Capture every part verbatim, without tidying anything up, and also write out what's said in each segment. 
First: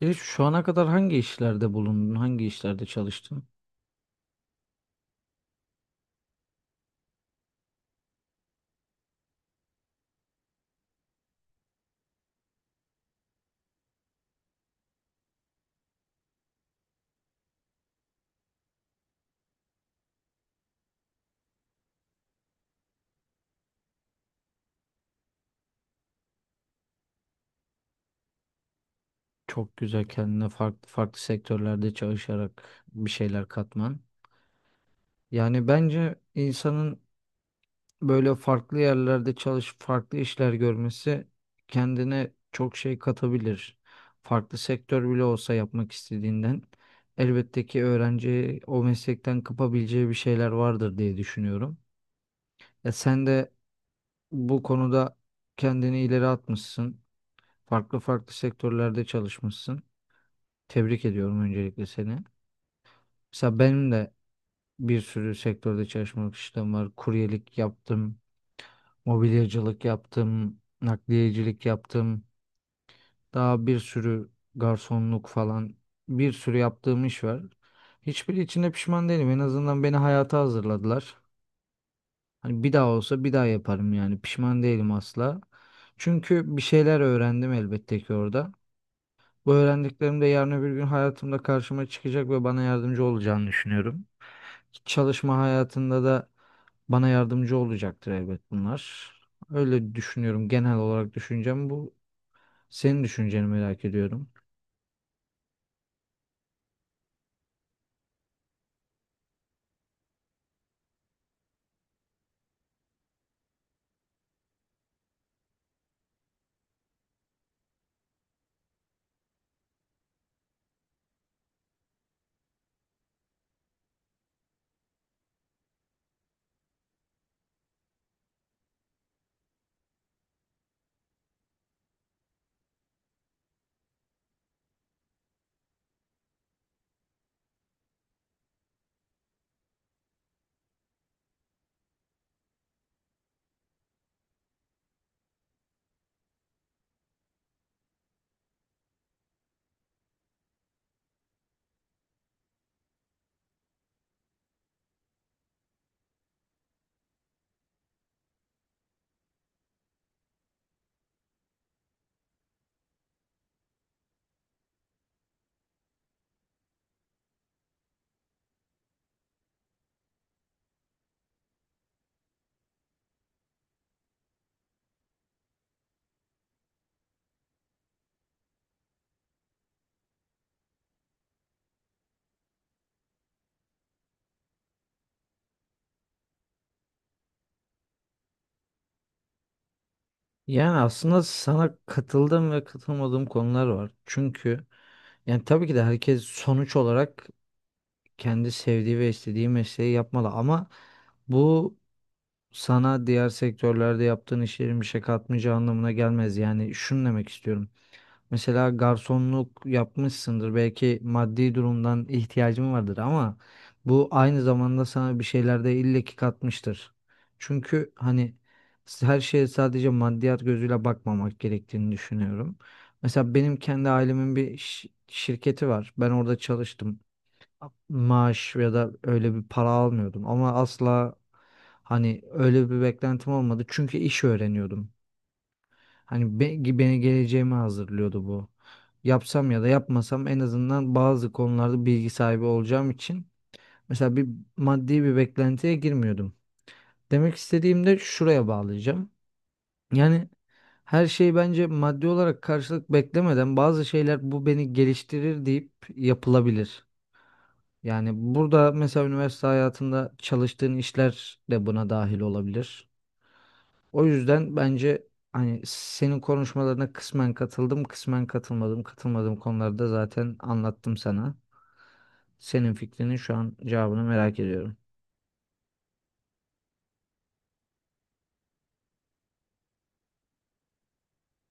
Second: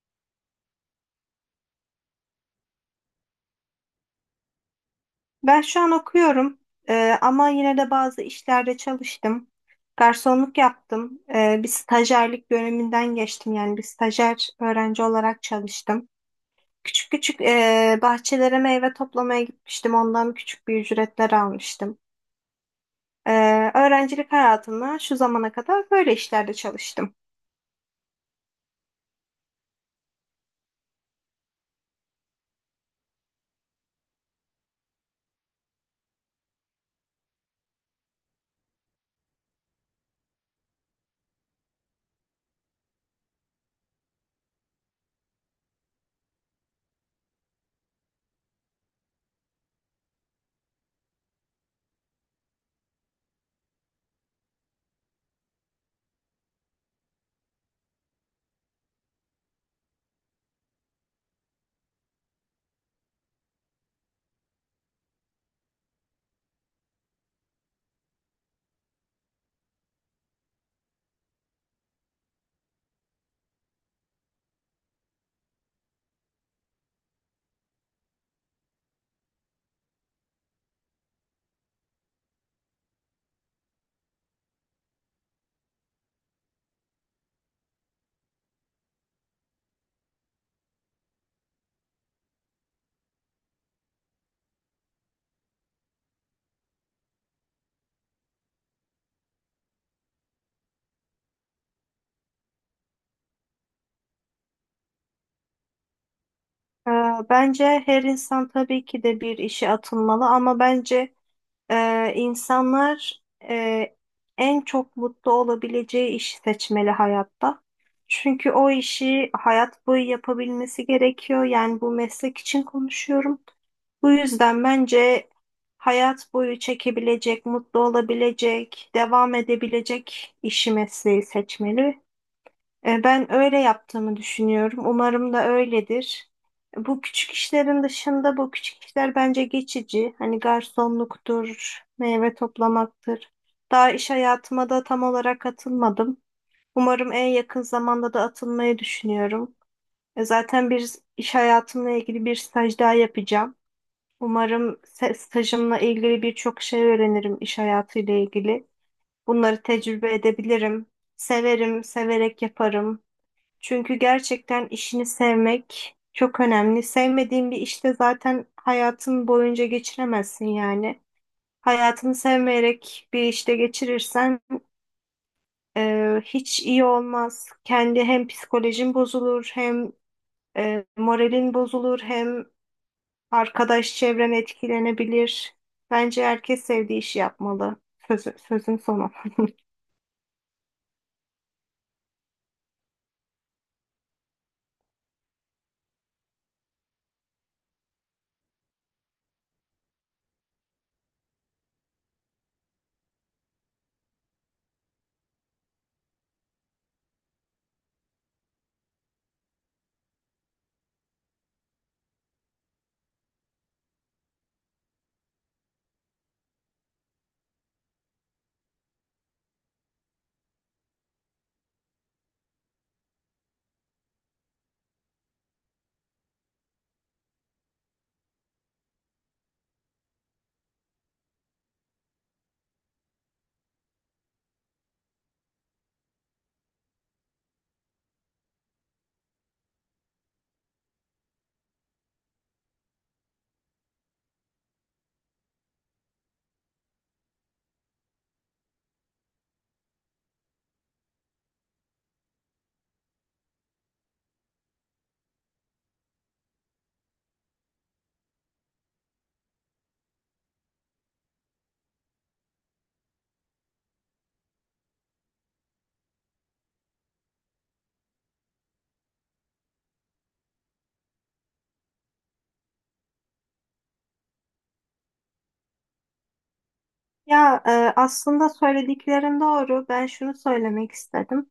E, şu ana kadar hangi işlerde bulundun? Hangi işlerde çalıştın? Ben şu an okuyorum. Ee, ama yine de bazı işlerde çalıştım. Garsonluk yaptım. Ee, bir stajyerlik döneminden geçtim. Yani bir stajyer öğrenci olarak çalıştım. Küçük küçük ee, bahçelere meyve toplamaya gitmiştim. Ondan küçük bir ücretler almıştım. Ee, öğrencilik hayatımda şu zamana kadar böyle işlerde çalıştım. Çok güzel kendine farklı farklı sektörlerde çalışarak bir şeyler katman. Yani bence insanın böyle farklı yerlerde çalış, farklı işler görmesi kendine çok şey katabilir. Farklı sektör bile olsa yapmak istediğinden elbette ki öğrenci o meslekten kapabileceği bir şeyler vardır diye düşünüyorum. Ya sen de bu konuda kendini ileri atmışsın. Farklı farklı sektörlerde çalışmışsın. Tebrik ediyorum öncelikle seni. Mesela benim de bir sürü sektörde çalışmak işlem var. Kuryelik yaptım, mobilyacılık yaptım, nakliyecilik yaptım. Daha bir sürü garsonluk falan bir sürü yaptığım iş var. Hiçbiri içinde pişman değilim. En azından beni hayata hazırladılar. Hani bir daha olsa bir daha yaparım yani. Pişman değilim asla. Çünkü bir şeyler öğrendim elbette ki orada. Bu öğrendiklerim de yarın öbür gün hayatımda karşıma çıkacak ve bana yardımcı olacağını düşünüyorum. Çalışma hayatında da bana yardımcı olacaktır elbet bunlar. Öyle düşünüyorum. Genel olarak düşüncem bu. Senin düşünceni merak ediyorum. Ee, Bence her insan tabii ki de bir işe atılmalı, ama bence Ee, insanlar e, en çok mutlu olabileceği işi seçmeli hayatta. Çünkü o işi hayat boyu yapabilmesi gerekiyor. Yani bu meslek için konuşuyorum. Bu yüzden bence hayat boyu çekebilecek, mutlu olabilecek, devam edebilecek işi, mesleği seçmeli. E, Ben öyle yaptığımı düşünüyorum. Umarım da öyledir. Bu küçük işlerin dışında, bu küçük işler bence geçici. Hani garsonluktur, meyve toplamaktır. Daha iş hayatıma da tam olarak atılmadım. Umarım en yakın zamanda da atılmayı düşünüyorum. E, Zaten bir iş hayatımla ilgili bir staj daha yapacağım. Umarım se- stajımla ilgili birçok şey öğrenirim iş hayatıyla ilgili. Bunları tecrübe edebilirim. Severim, severek yaparım. Çünkü gerçekten işini sevmek çok önemli. Sevmediğin bir işte zaten hayatın boyunca geçiremezsin yani. Hayatını sevmeyerek bir işte geçirirsen e, hiç iyi olmaz. Kendi hem psikolojin bozulur, hem e, moralin bozulur, hem arkadaş çevren etkilenebilir. Bence herkes sevdiği işi yapmalı. Sözü, sözün sonu. Yani aslında sana katıldığım ve katılmadığım konular var. Çünkü yani tabii ki de herkes sonuç olarak kendi sevdiği ve istediği mesleği yapmalı ama bu sana diğer sektörlerde yaptığın işlerin bir şey katmayacağı anlamına gelmez. Yani şunu demek istiyorum. Mesela garsonluk yapmışsındır. Belki maddi durumdan ihtiyacın vardır ama bu aynı zamanda sana bir şeyler de illaki katmıştır. Çünkü hani her şeye sadece maddiyat gözüyle bakmamak gerektiğini düşünüyorum. Mesela benim kendi ailemin bir şi- şirketi var. Ben orada çalıştım, maaş ya da öyle bir para almıyordum ama asla hani öyle bir beklentim olmadı çünkü iş öğreniyordum. Hani be- beni geleceğime hazırlıyordu bu. Yapsam ya da yapmasam en azından bazı konularda bilgi sahibi olacağım için mesela bir maddi bir beklentiye girmiyordum. Demek istediğim de şuraya bağlayacağım. Yani her şey bence maddi olarak karşılık beklemeden bazı şeyler bu beni geliştirir deyip yapılabilir. Yani burada mesela üniversite hayatında çalıştığın işler de buna dahil olabilir. O yüzden bence hani senin konuşmalarına kısmen katıldım, kısmen katılmadım. Katılmadığım konularda zaten anlattım sana. Senin fikrinin şu an cevabını merak ediyorum. Ya e, aslında söylediklerin doğru. Ben şunu söylemek istedim.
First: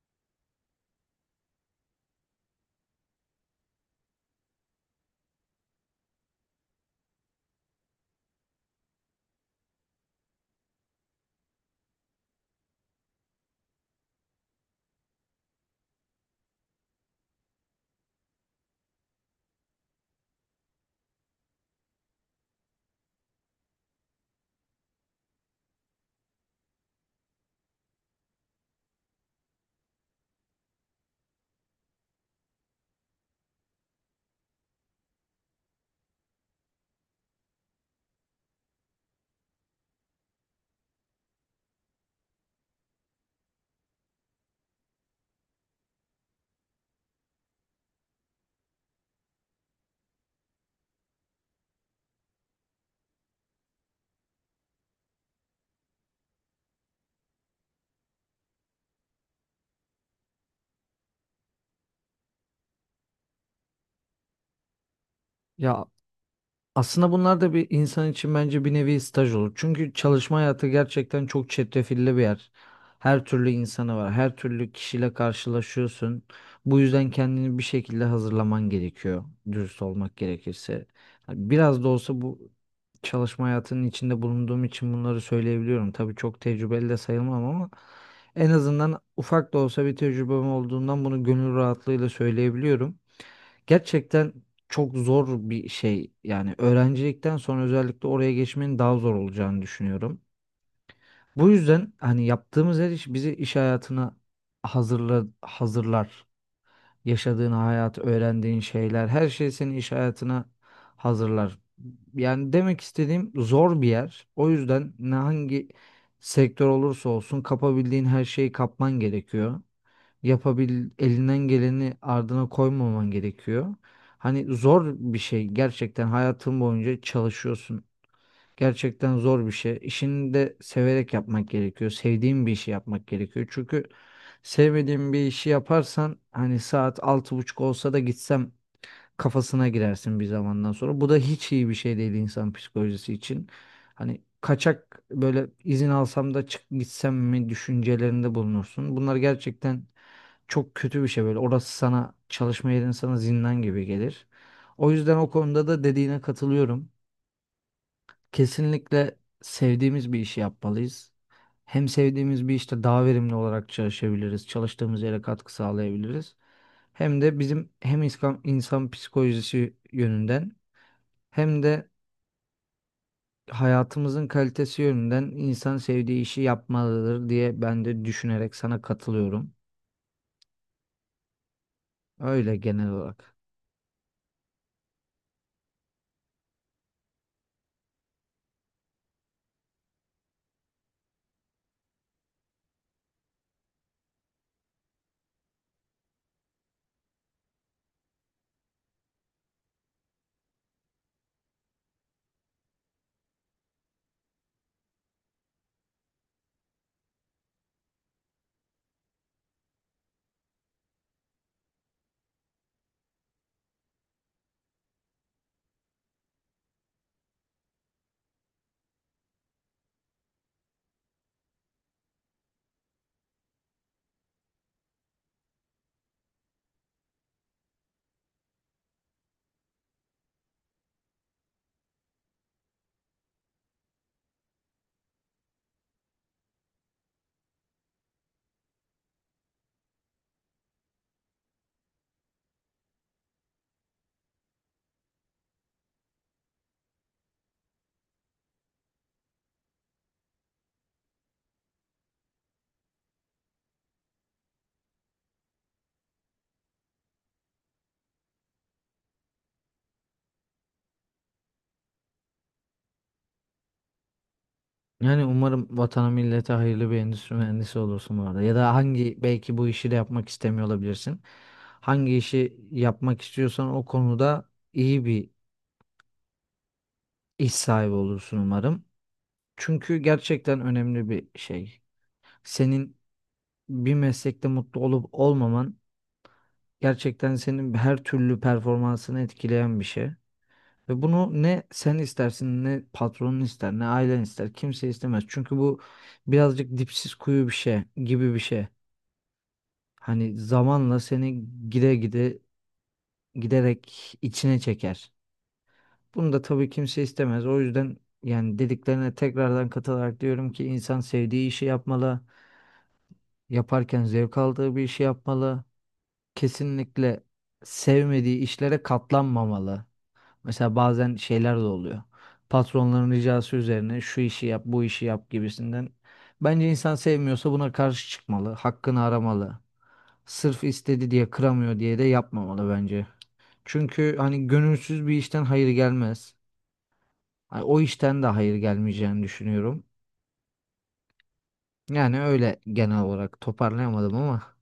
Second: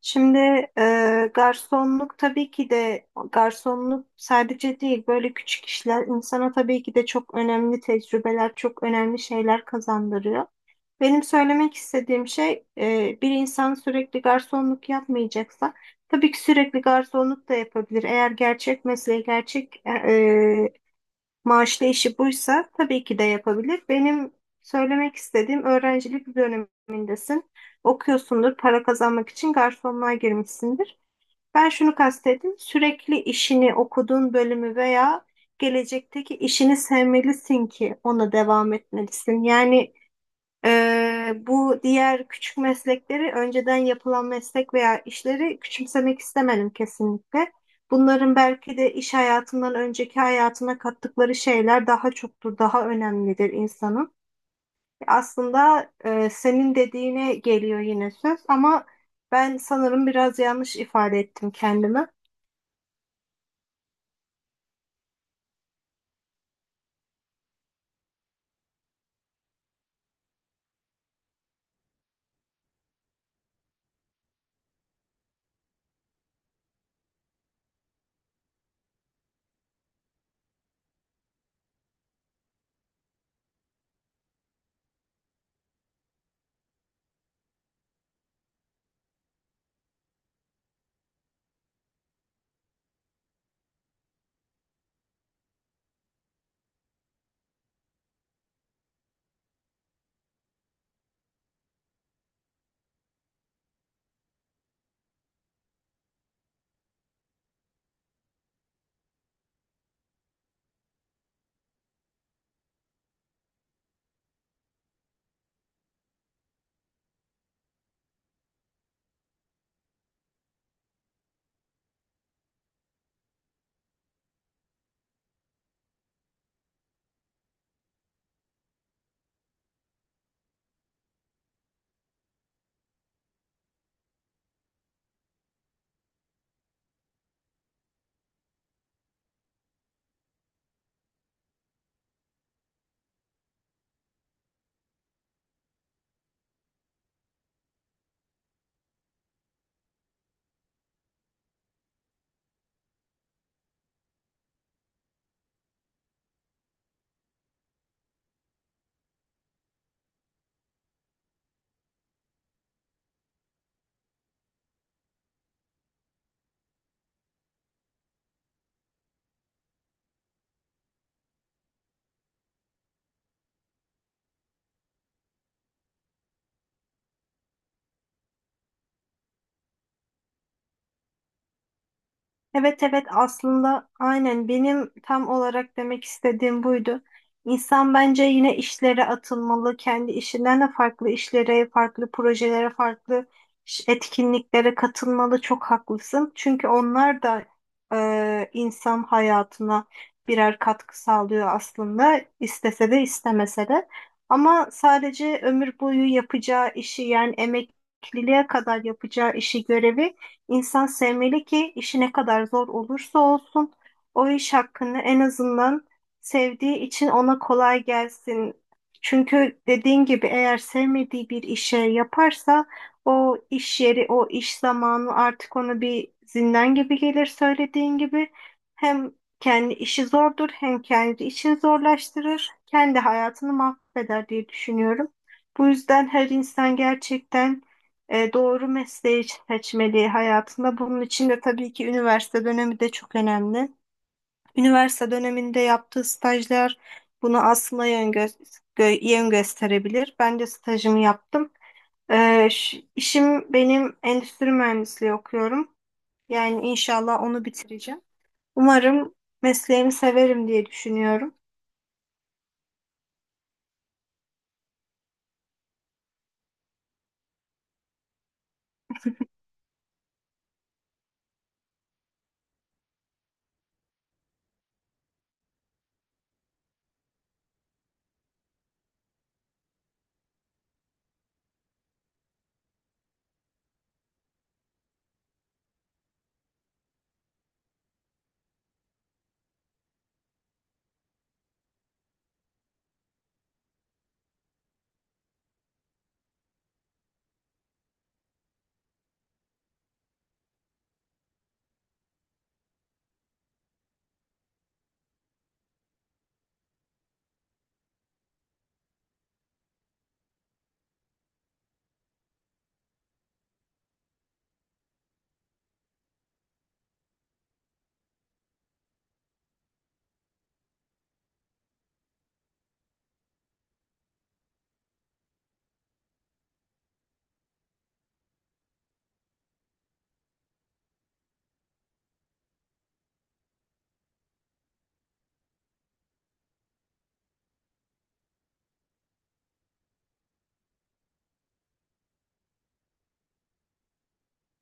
Şimdi e, garsonluk tabii ki de, garsonluk sadece değil, böyle küçük işler insana tabii ki de çok önemli tecrübeler, çok önemli şeyler kazandırıyor. Benim söylemek istediğim şey e, bir insan sürekli garsonluk yapmayacaksa, tabii ki sürekli garsonluk da yapabilir. Eğer gerçek mesleği, gerçek e, Maaşlı işi buysa tabii ki de yapabilir. Benim söylemek istediğim, öğrencilik dönemindesin. Okuyorsundur, para kazanmak için garsonluğa girmişsindir. Ben şunu kastettim. Sürekli işini, okuduğun bölümü veya gelecekteki işini sevmelisin ki ona devam etmelisin. Yani ee, bu diğer küçük meslekleri, önceden yapılan meslek veya işleri küçümsemek istemedim kesinlikle. Bunların belki de iş hayatından önceki hayatına kattıkları şeyler daha çoktur, daha önemlidir insanın. Aslında e, senin dediğine geliyor yine söz, ama ben sanırım biraz yanlış ifade ettim kendimi. Ya aslında bunlar da bir insan için bence bir nevi staj olur. Çünkü çalışma hayatı gerçekten çok çetrefilli bir yer. Her türlü insanı var, her türlü kişiyle karşılaşıyorsun. Bu yüzden kendini bir şekilde hazırlaman gerekiyor, dürüst olmak gerekirse. Yani biraz da olsa bu çalışma hayatının içinde bulunduğum için bunları söyleyebiliyorum. Tabii çok tecrübeli de sayılmam ama en azından ufak da olsa bir tecrübem olduğundan bunu gönül rahatlığıyla söyleyebiliyorum. Gerçekten çok zor bir şey. Yani öğrencilikten sonra özellikle oraya geçmenin daha zor olacağını düşünüyorum. Bu yüzden hani yaptığımız her iş bizi iş hayatına hazırla, hazırlar. Yaşadığın hayat, öğrendiğin şeyler, her şey seni iş hayatına hazırlar. Yani demek istediğim zor bir yer. O yüzden ne hangi sektör olursa olsun kapabildiğin her şeyi kapman gerekiyor, yapabil elinden geleni ardına koymaman gerekiyor. Hani zor bir şey, gerçekten hayatın boyunca çalışıyorsun. Gerçekten zor bir şey. İşini de severek yapmak gerekiyor. Sevdiğin bir işi yapmak gerekiyor. Çünkü sevmediğin bir işi yaparsan hani saat altı buçuk olsa da gitsem kafasına girersin bir zamandan sonra. Bu da hiç iyi bir şey değil insan psikolojisi için. Hani kaçak böyle izin alsam da çık gitsem mi düşüncelerinde bulunursun. Bunlar gerçekten çok kötü bir şey böyle. Orası sana, çalışma yerin sana zindan gibi gelir. O yüzden o konuda da dediğine katılıyorum. Kesinlikle sevdiğimiz bir işi yapmalıyız. Hem sevdiğimiz bir işte daha verimli olarak çalışabiliriz. Çalıştığımız yere katkı sağlayabiliriz. Hem de bizim hem insan, insan psikolojisi yönünden hem de hayatımızın kalitesi yönünden insan sevdiği işi yapmalıdır diye ben de düşünerek sana katılıyorum. Öyle Evet, genel evet, olarak. aslında aynen benim tam olarak demek istediğim buydu. İnsan bence yine işlere atılmalı. Kendi işinden de farklı işlere, farklı projelere, farklı ş- etkinliklere katılmalı. Çok haklısın. Çünkü onlar da e, insan hayatına birer katkı sağlıyor aslında, istese de istemese de. Ama sadece ömür boyu yapacağı işi, yani emekliliğe kadar yapacağı işi, görevi İnsan sevmeli ki işi ne kadar zor olursa olsun o iş hakkında en azından sevdiği için ona kolay gelsin. Çünkü dediğin gibi, eğer sevmediği bir işe yaparsa o iş yeri, o iş zamanı artık ona bir zindan gibi gelir, söylediğin gibi. Hem kendi işi zordur, hem kendi işini zorlaştırır. Kendi hayatını mahveder diye düşünüyorum. Bu yüzden her insan gerçekten e, doğru mesleği seçmeli hayatında. Bunun için de tabii ki üniversite dönemi de çok önemli. Üniversite döneminde yaptığı stajlar bunu aslında yön, gö- gö- yön gösterebilir. Ben de stajımı yaptım. Ee, ş- işim benim endüstri mühendisliği okuyorum. Yani inşallah onu bitireceğim. Umarım mesleğimi severim diye düşünüyorum. Yani umarım vatana millete hayırlı bir endüstri mühendisi olursun bu arada. Ya da hangi belki bu işi de yapmak istemiyor olabilirsin. Hangi işi yapmak istiyorsan o konuda iyi bir iş sahibi olursun umarım. Çünkü gerçekten önemli bir şey. Senin bir meslekte mutlu olup olmaman gerçekten senin her türlü performansını etkileyen bir şey. Ve bunu ne sen istersin, ne patronun ister, ne ailen ister, kimse istemez. Çünkü bu birazcık dipsiz kuyu bir şey gibi bir şey. Hani zamanla seni gide gide giderek içine çeker. Bunu da tabii kimse istemez. O yüzden yani dediklerine tekrardan katılarak diyorum ki insan sevdiği işi yapmalı. Yaparken zevk aldığı bir işi yapmalı. Kesinlikle sevmediği işlere katlanmamalı. Mesela bazen şeyler de oluyor. Patronların ricası üzerine şu işi yap, bu işi yap gibisinden. Bence insan sevmiyorsa buna karşı çıkmalı, hakkını aramalı. Sırf istedi diye, kıramıyor diye de yapmamalı bence. Çünkü hani gönülsüz bir işten hayır gelmez. Hani o işten de hayır gelmeyeceğini düşünüyorum. Yani öyle genel olarak toparlayamadım ama.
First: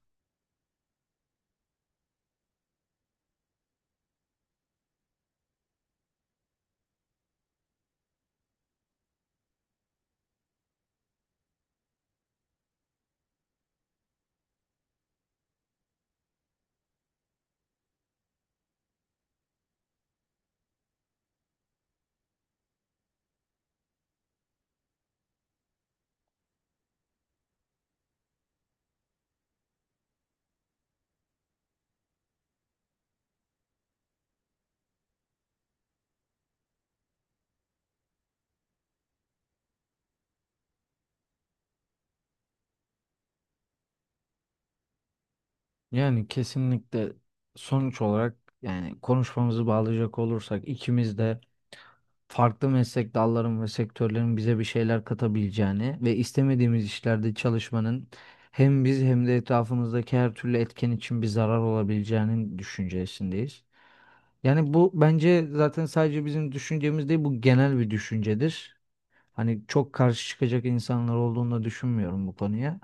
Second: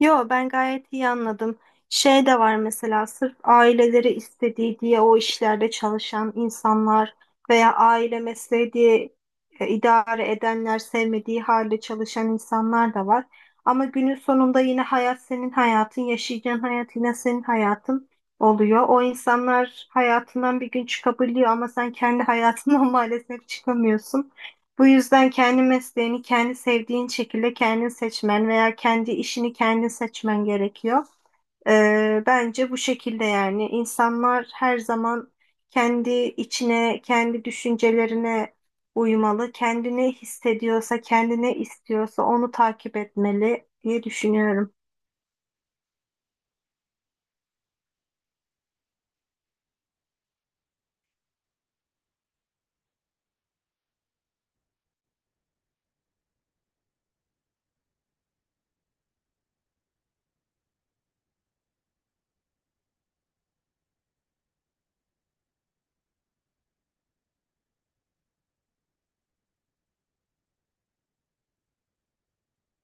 Yo, ben gayet iyi anladım. Şey de var, mesela sırf aileleri istediği diye o işlerde çalışan insanlar veya aile mesleği diye e, idare edenler, sevmediği halde çalışan insanlar da var. Ama günün sonunda yine hayat senin hayatın, yaşayacağın hayat yine senin hayatın oluyor. O insanlar hayatından bir gün çıkabiliyor, ama sen kendi hayatından maalesef çıkamıyorsun. Bu yüzden kendi mesleğini kendi sevdiğin şekilde kendin seçmen veya kendi işini kendin seçmen gerekiyor. Ee, bence bu şekilde, yani insanlar her zaman kendi içine, kendi düşüncelerine uymalı. Kendini hissediyorsa, kendine istiyorsa onu takip etmeli diye düşünüyorum. Yani kesinlikle sonuç olarak, yani konuşmamızı bağlayacak olursak, ikimiz de farklı meslek dalların ve sektörlerin bize bir şeyler katabileceğini ve istemediğimiz işlerde çalışmanın hem biz hem de etrafımızdaki her türlü etken için bir zarar olabileceğinin düşüncesindeyiz. Yani bu bence zaten sadece bizim düşüncemiz değil, bu genel bir düşüncedir. Hani çok karşı çıkacak insanlar olduğunu da düşünmüyorum bu konuya.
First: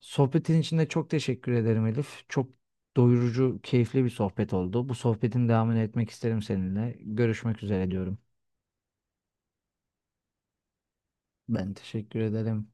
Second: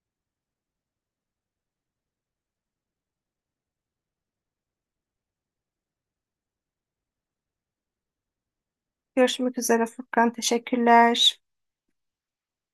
Sohbetin için de çok teşekkür ederim Elif. Çok doyurucu, keyifli bir sohbet oldu. Bu sohbetin devamını etmek isterim seninle. Görüşmek üzere diyorum. Görüşmek üzere Furkan. Teşekkürler. Ben teşekkür ederim.